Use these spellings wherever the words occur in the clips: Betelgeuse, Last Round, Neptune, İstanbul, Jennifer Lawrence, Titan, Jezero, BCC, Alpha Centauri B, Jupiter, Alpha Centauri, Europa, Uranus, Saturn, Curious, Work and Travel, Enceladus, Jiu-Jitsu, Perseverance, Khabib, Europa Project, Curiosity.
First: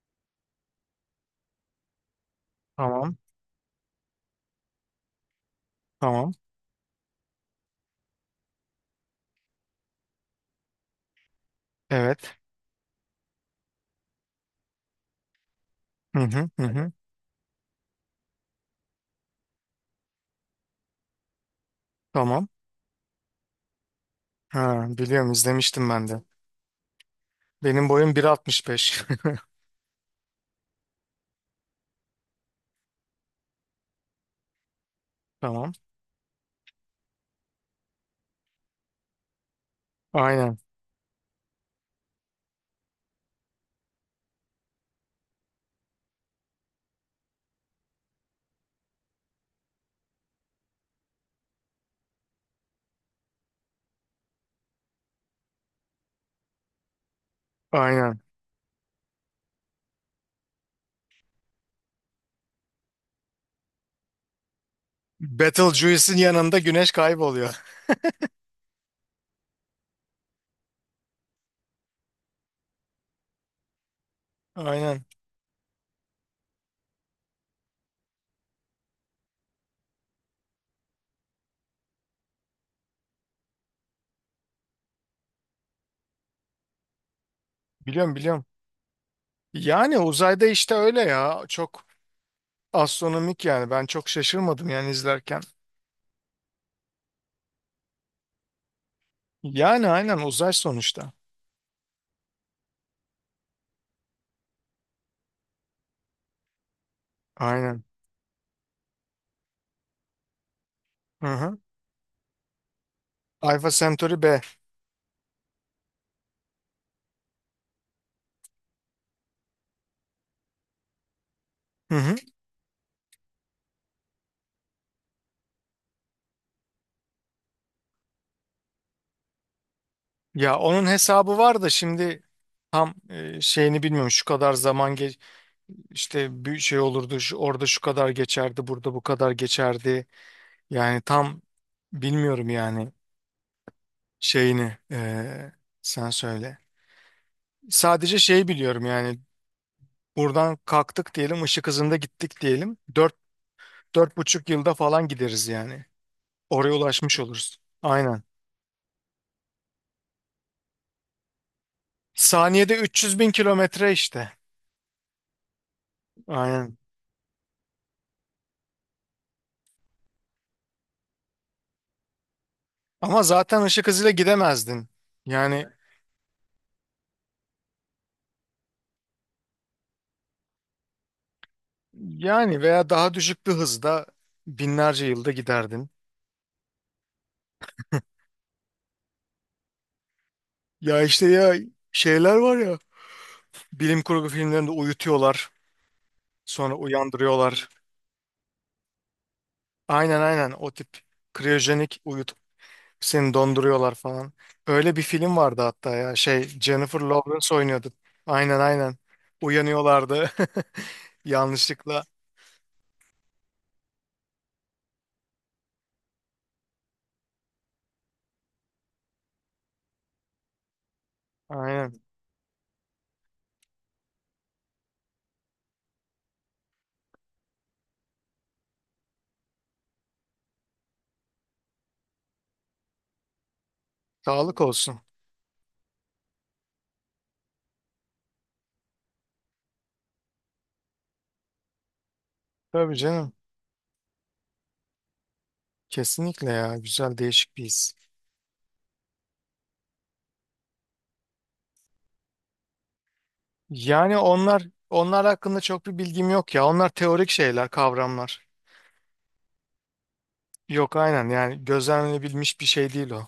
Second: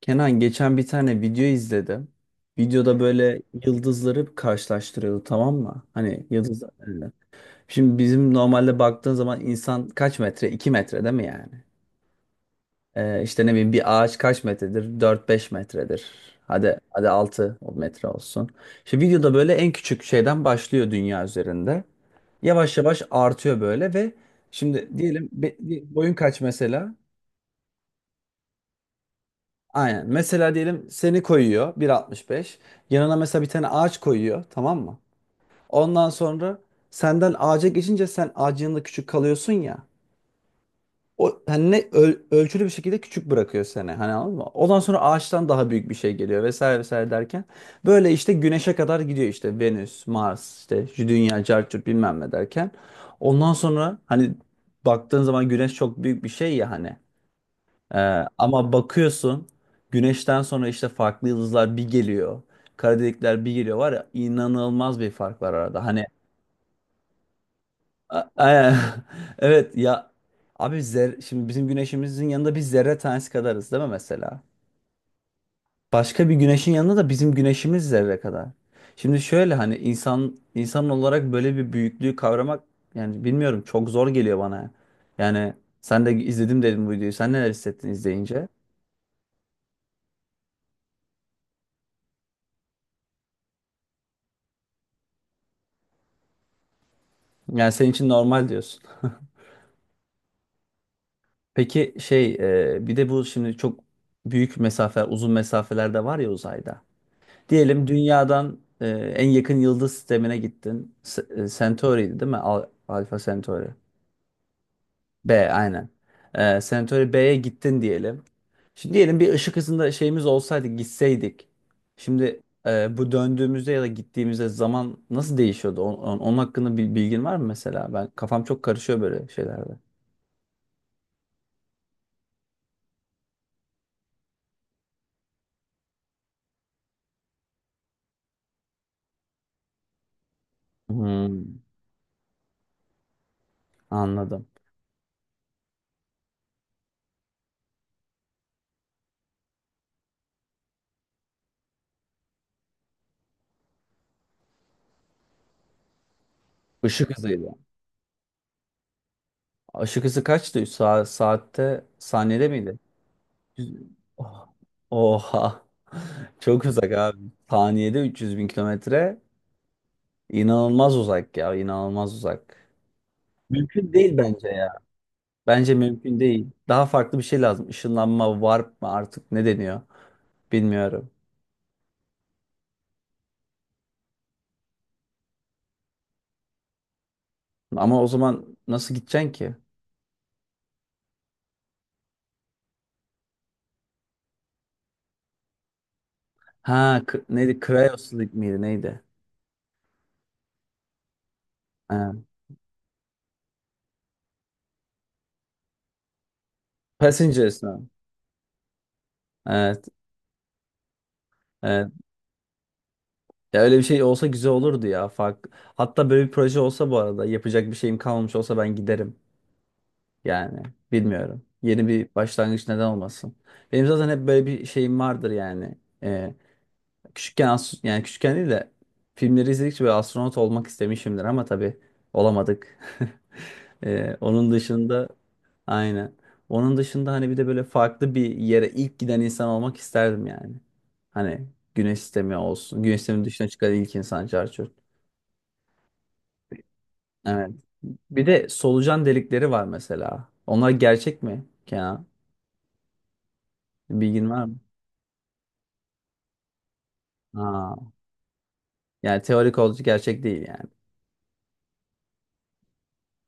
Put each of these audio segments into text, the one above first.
Kenan geçen bir tane video izledim. Videoda Tamam. böyle yıldızları karşılaştırıyordu, tamam mı? Hani Tamam. yıldızlar. Evet. Şimdi bizim normalde baktığın zaman insan kaç metre? 2 metre değil mi yani? Evet. İşte ne bileyim bir ağaç kaç metredir? 4 5 metredir. Hı hı hı Hadi hı. hadi 6 metre olsun. İşte videoda böyle en küçük şeyden başlıyor dünya üzerinde. Tamam. Yavaş yavaş artıyor böyle. Ve Ha, şimdi diyelim biliyorum izlemiştim ben boyun de. kaç mesela? Benim boyum 1,65. Aynen. Mesela diyelim seni koyuyor 1,65. Yanına mesela bir tane ağaç koyuyor, tamam mı? Tamam. Ondan sonra senden ağaca geçince sen ağacın yanında küçük kalıyorsun ya. Aynen. O hani ne, ölçülü bir şekilde küçük bırakıyor seni. Hani anladın mı? Ondan sonra ağaçtan daha büyük bir şey geliyor, vesaire vesaire derken böyle işte güneşe kadar gidiyor, işte Venüs, Mars, işte Dünya, Carçurt bilmem ne derken. Ondan sonra hani baktığın zaman güneş çok büyük bir şey ya hani. Aynen. Ama bakıyorsun güneşten sonra işte farklı yıldızlar bir geliyor. Kara delikler bir geliyor, var ya inanılmaz bir fark var arada. Hani Betelgeuse'in yanında güneş kayboluyor. a- a- evet ya abi şimdi bizim güneşimizin yanında biz zerre tanesi kadarız değil mi mesela? Aynen. Başka bir güneşin yanında da bizim güneşimiz zerre kadar. Şimdi şöyle hani insan olarak böyle bir büyüklüğü kavramak, yani bilmiyorum, çok zor geliyor bana. Yani sen de izledim dedim bu videoyu. Sen neler hissettin Biliyorum, biliyorum. izleyince? Yani uzayda işte öyle ya. Çok astronomik yani. Ben çok şaşırmadım yani izlerken. Yani senin için normal diyorsun. Yani aynen, uzay sonuçta. Peki şey, bir de bu şimdi çok büyük mesafe, uzun mesafeler de var ya uzayda. Aynen. Diyelim dünyadan en yakın yıldız sistemine gittin. Hı hı. Centauri'ydi değil mi? Alpha Centauri. Alpha Centauri B. B aynen. Centauri B'ye gittin diyelim. Şimdi diyelim bir ışık hızında şeyimiz olsaydı, gitseydik. Hı hı. Şimdi bu döndüğümüzde ya da gittiğimizde zaman nasıl değişiyordu? Onun hakkında bir bilgin var mı mesela? Ben kafam çok karışıyor böyle şeylerde. Ya onun hesabı var da şimdi tam şeyini bilmiyorum. Şu kadar zaman geç İşte bir şey olurdu şu, orada şu kadar geçerdi, burada bu kadar geçerdi. Yani tam Hmm, bilmiyorum yani anladım. şeyini, sen söyle. Sadece şey biliyorum yani buradan kalktık diyelim, ışık hızında gittik diyelim. 4,5 yılda falan gideriz yani. Oraya Işık ulaşmış hızıydı. oluruz. Aynen. Işık hızı kaçtı? Üç saatte, saniyede Saniyede miydi? 300 bin Yüz- kilometre işte. Oh. Oha. Çok Aynen. uzak abi. Saniyede 300 bin kilometre. İnanılmaz uzak ya. İnanılmaz uzak. Ama zaten ışık Mümkün hızıyla değil bence ya. gidemezdin. Yani Bence mümkün değil. Daha farklı bir şey lazım. Işınlanma, warp mı artık ne deniyor? Bilmiyorum. yani veya daha düşük bir hızda binlerce yılda giderdin. Ama o zaman nasıl gideceksin ki? Ya işte ya, şeyler var ya bilim kurgu filmlerinde, uyutuyorlar sonra Ha, neydi? uyandırıyorlar. Cryosleep miydi? Neydi? Aynen, aynen, o tip kriyojenik Ha. uyutup seni donduruyorlar falan. Öyle bir film vardı hatta ya, şey Jennifer Lawrence Passengers mi? oynuyordu. Aynen, aynen, Evet, uyanıyorlardı evet. yanlışlıkla. Ya öyle bir şey olsa güzel olurdu ya. Fark... Hatta böyle bir proje olsa, bu arada yapacak bir şeyim kalmamış olsa, ben giderim. Yani bilmiyorum. Yeni Aynen, bir başlangıç, neden olmasın. Benim zaten hep böyle bir şeyim vardır yani. Küçükken, yani küçükken değil de, filmleri izledikçe böyle astronot olmak istemişimdir, ama tabii olamadık. Onun sağlık olsun. dışında aynen. Onun dışında hani bir de böyle farklı bir yere ilk giden insan olmak isterdim yani. Hani güneş sistemi olsun. Tabii Güneş sisteminin canım, dışına çıkan ilk insan, çarçur. kesinlikle ya, güzel Evet. değişik bir his. Bir de solucan delikleri var mesela. Onlar gerçek mi Kenan? Yani Bilgin var mı? onlar hakkında çok bir bilgim yok ya, onlar teorik şeyler, Aa, kavramlar. yani teorik olduğu, gerçek değil yani. Yok, aynen, yani gözlemlenebilmiş bir şey değil o.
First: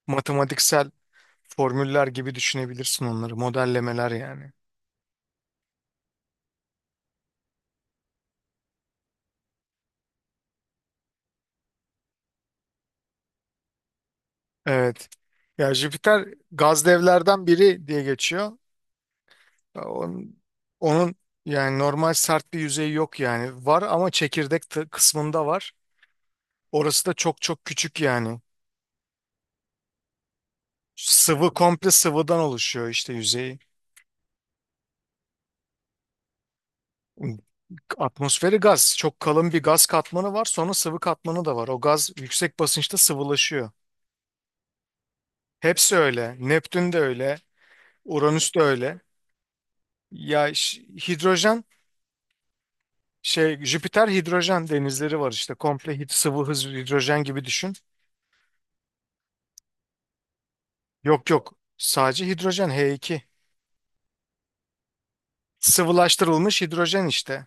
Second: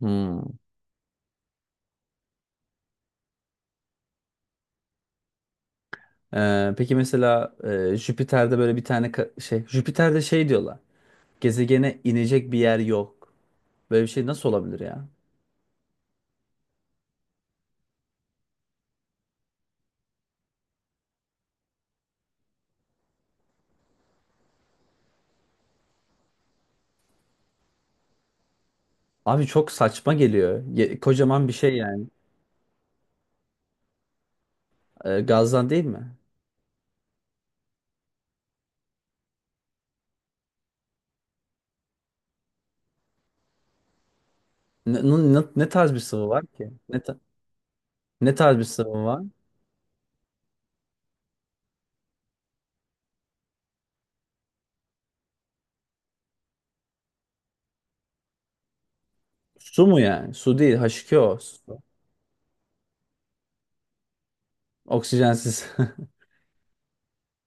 Hmm. Matematiksel formüller gibi düşünebilirsin onları. Modellemeler yani. Peki mesela Jüpiter'de böyle bir tane şey, Jüpiter'de şey diyorlar. Gezegene inecek bir yer yok. Böyle bir şey nasıl olabilir Evet. ya? Ya, Jüpiter gaz devlerden biri diye geçiyor. Onun, onun yani, normal sert bir yüzeyi yok yani. Var ama çekirdek kısmında var. Orası da çok çok küçük yani. Abi çok saçma geliyor. Kocaman bir Sıvı, şey komple yani. sıvıdan oluşuyor işte yüzeyi. Gazdan değil mi? Atmosferi gaz. Çok kalın bir gaz katmanı var. Sonra sıvı katmanı da var. O gaz yüksek basınçta sıvılaşıyor. Ne, ne tarz Hepsi bir sıvı öyle. var ki? Neptün de öyle. Ne Uranüs tarz de bir öyle. sıvı var? Ya, hidrojen, şey, Jüpiter hidrojen denizleri var işte. Komple sıvı, hidrojen gibi düşün. Su mu yani? Su değil, Yok, H2O. yok. Su. Sadece hidrojen H2. Oksijensiz. Sıvılaştırılmış hidrojen işte.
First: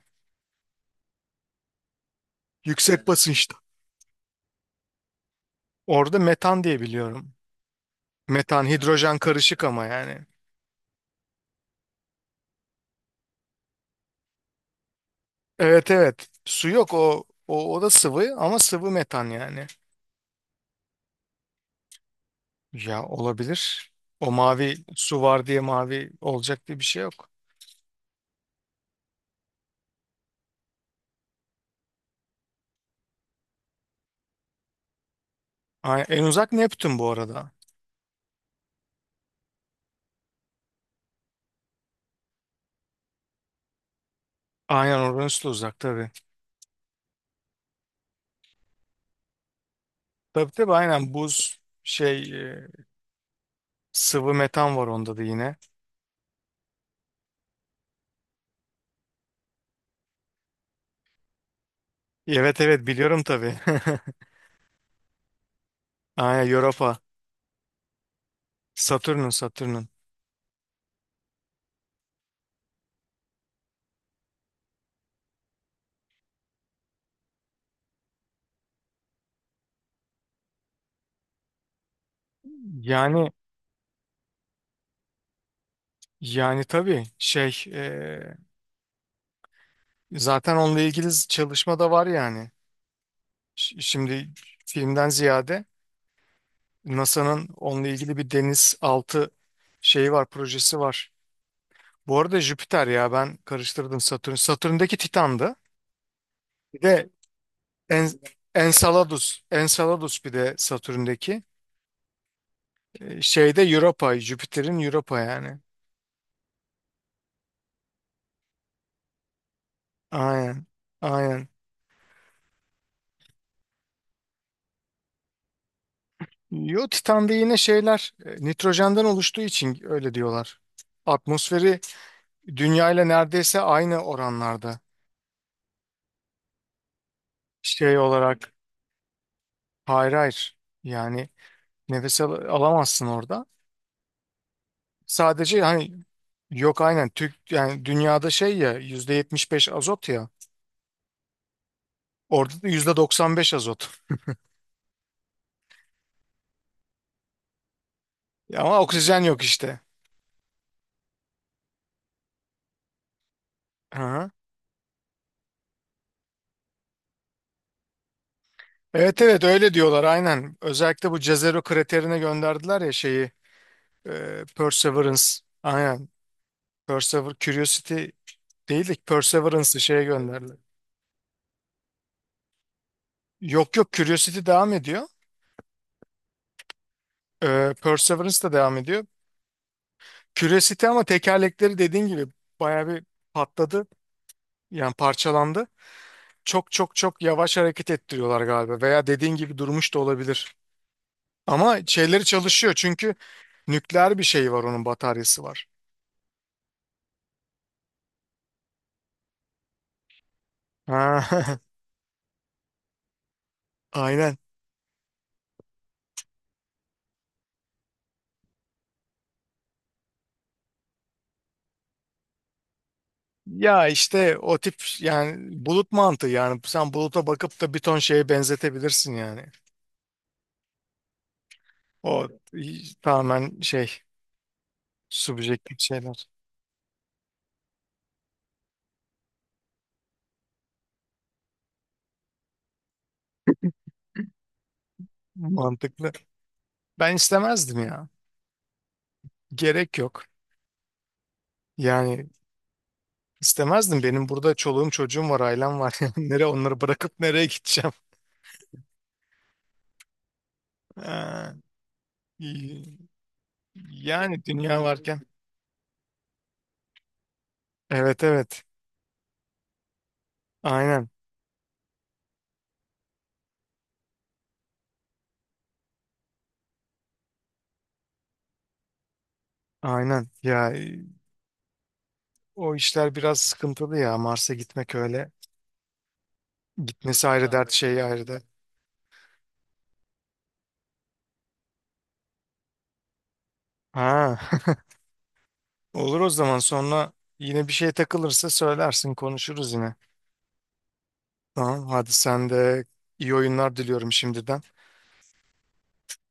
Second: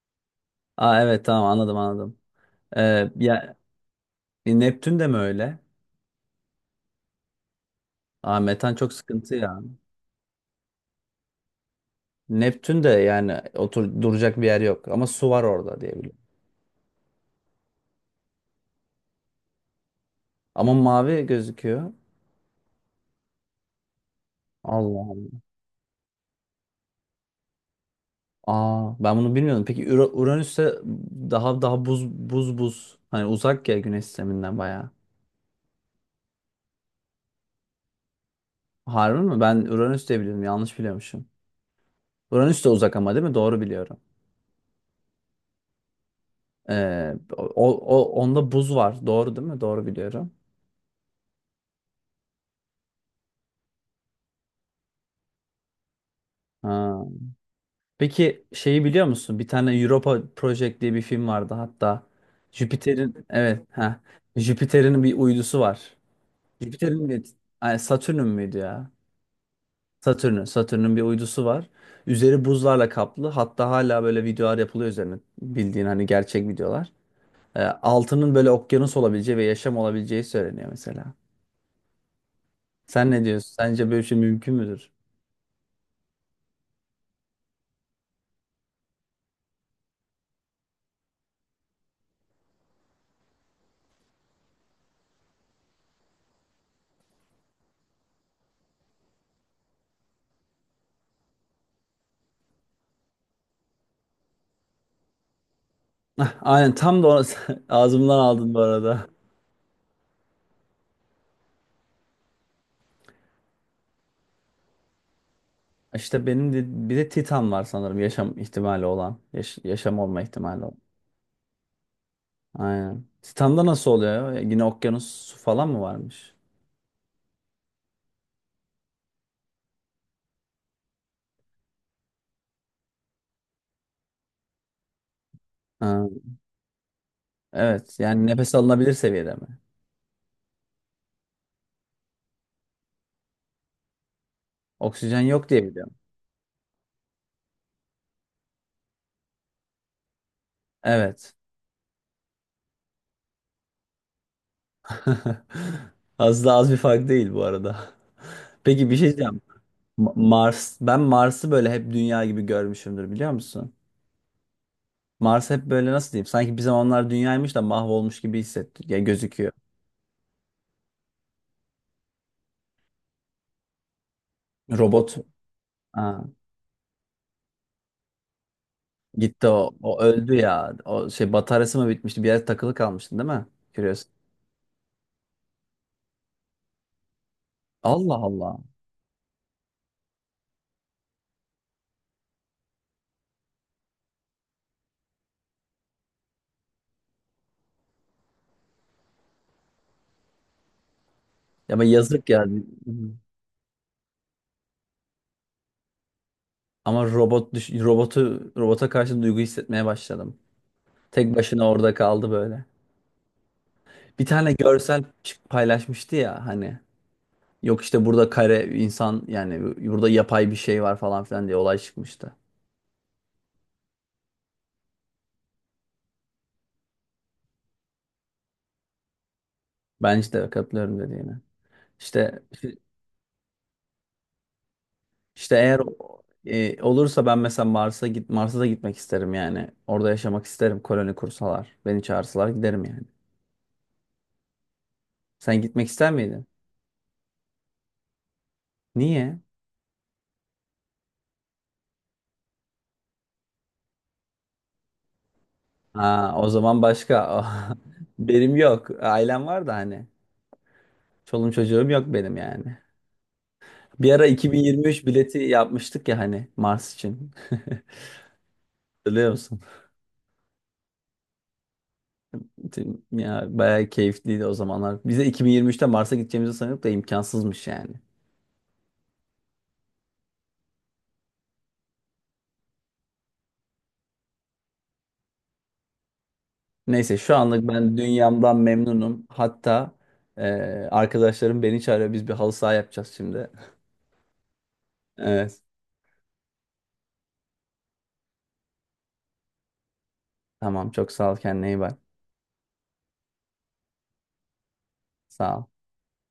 Aa evet, tamam, anladım anladım. Yüksek Ee, basınçta. ya e, Neptün de mi öyle? Orada metan diye biliyorum. Aa, Metan metan çok hidrojen sıkıntı ya. karışık ama yani. Neptün de yani otur duracak bir yer yok, ama su var orada Evet, diye biliyorum. evet. Su yok, o da sıvı, ama sıvı metan yani. Ama mavi gözüküyor. Ya, olabilir. O, mavi Allah su Allah. var diye mavi olacak diye bir şey yok. Aa, ben bunu bilmiyordum. Peki Uranüs'te daha daha buz buz buz. Hani uzak ya güneş sisteminden bayağı. En uzak Neptün bu arada. Harbi mi? Ben Uranüs diye biliyordum. Yanlış biliyormuşum. Uranüs de uzak ama, değil mi? Doğru biliyorum. Aynen, Uranüs de uzak tabii. Ee, o, onda buz var. Doğru değil mi? Doğru biliyorum. Tabii, tabii, aynen buz, şey sıvı metan var onda da yine. Ha. Peki şeyi biliyor musun? Bir tane Europa Project diye bir film vardı hatta. Evet, evet, biliyorum Jüpiter'in, tabii. evet, ha, Jüpiter'in bir uydusu var. Aynen, Europa. Jüpiter'in bir, ay, Satürn'ün müydü ya? Satürn'ün, Satürn'ün. Satürn'ün bir uydusu var. Üzeri buzlarla kaplı. Hatta hala böyle videolar yapılıyor üzerine. Bildiğin hani, gerçek videolar. Altının böyle okyanus olabileceği ve yaşam olabileceği söyleniyor mesela. Sen ne Yani diyorsun? Sence böyle bir şey mümkün müdür? yani tabii, şey zaten onunla ilgili çalışma da var yani. Şimdi, filmden ziyade, NASA'nın onunla ilgili bir deniz altı şeyi var, projesi var. Bu arada Jüpiter, ya ben karıştırdım, Satürn. Satürn'deki Titan'dı. Ah, aynen, Bir tam da de En, ağzımdan aldın bu arada. Enceladus. Enceladus bir de Satürn'deki. Şeyde Europa. Jüpiter'in, Europa yani. İşte benim de, bir de Titan var sanırım, yaşam ihtimali olan. Yaşam olma ihtimali Aynen. olan. Aynen. Aynen. Titan'da nasıl oluyor ya? Yine okyanus, su falan mı varmış? Yo, Titan'da yine şeyler nitrojenden oluştuğu için öyle diyorlar. Atmosferi Dünya ile neredeyse aynı oranlarda. Ha, Şey evet. Yani olarak nefes alınabilir seviyede mi? hayır, hayır. Yani nefes alamazsın orada. Oksijen yok Sadece diye hani biliyorum. yok, aynen Türk yani dünyada şey ya, %75 azot ya. Evet. Orada da %95 azot. Az da az bir fark değil bu arada. Ya ama Peki, bir şey oksijen yok diyeceğim. işte. Mars, ben Mars'ı böyle hep dünya gibi görmüşümdür, biliyor musun? Aha. Mars hep böyle, nasıl diyeyim, sanki bir zamanlar dünyaymış da mahvolmuş gibi hissettiriyor, Evet, evet, gözüküyor. öyle diyorlar aynen. Özellikle bu Jezero kraterine gönderdiler ya şeyi, Perseverance. Robot. Aynen. Ha. Curiosity değil de Gitti o. Perseverance'ı O şeye öldü gönderdiler. ya. O şey, bataryası mı bitmişti? Bir yer takılı kalmıştı değil mi? Yok, yok, Curious. Curiosity devam ediyor. Allah Perseverance da Allah. devam ediyor. Curiosity ama tekerlekleri, dediğin gibi, baya bir patladı. Yani parçalandı. Çok çok çok yavaş hareket ettiriyorlar galiba, veya dediğin gibi durmuş da olabilir. Ya Ama ama şeyleri yazık ya. çalışıyor, çünkü nükleer bir şey var, onun bataryası var. Ama robot düş robota karşı duygu hissetmeye başladım. Ha. Tek başına orada kaldı böyle. Bir Aynen. tane görsel paylaşmıştı ya hani. Yok işte burada kare insan yani, burada yapay bir şey var falan filan diye olay çıkmıştı. Ya işte o tip yani bulut mantığı, yani sen buluta bakıp da bir ton şeye benzetebilirsin yani. Bence de katılıyorum dediğine. O İşte tamamen İşte subjektif eğer şeyler. Olursa, ben mesela Mars'a da gitmek isterim yani. Orada yaşamak isterim, koloni kursalar. Beni çağırsalar giderim yani. Sen gitmek Mantıklı. ister miydin? Ben istemezdim ya. Niye? Gerek yok. Yani istemezdim. Benim burada çoluğum çocuğum var, ailem var. Yani Ha, nereye o onları zaman bırakıp nereye başka. gideceğim? Benim yok. Ailem var da hani. Çoluğum Ha, çocuğum yok benim yani. i- Bir ara yani dünya 2023 varken. bileti yapmıştık ya hani, Mars için. Evet, evet. Biliyor musun? Aynen. Ya bayağı keyifliydi o zamanlar. Bize 2023'te Mars'a gideceğimizi sanıyorduk da, imkansızmış yani. Aynen. Ya, o işler biraz sıkıntılı ya. Mars'a gitmek öyle. Neyse Nesi şu ayrı dert, anlık ayrı. ben Şeyi ayrı dert. dünyamdan memnunum. Hatta e, arkadaşlarım beni çağırıyor. Biz bir halı saha yapacağız şimdi. Ha. Evet. Olur o zaman, sonra yine bir şey takılırsa söylersin, konuşuruz yine. Tamam, çok sağ ol, kendine iyi Tamam, bak. hadi sen de, iyi oyunlar diliyorum şimdiden. Sağ ol.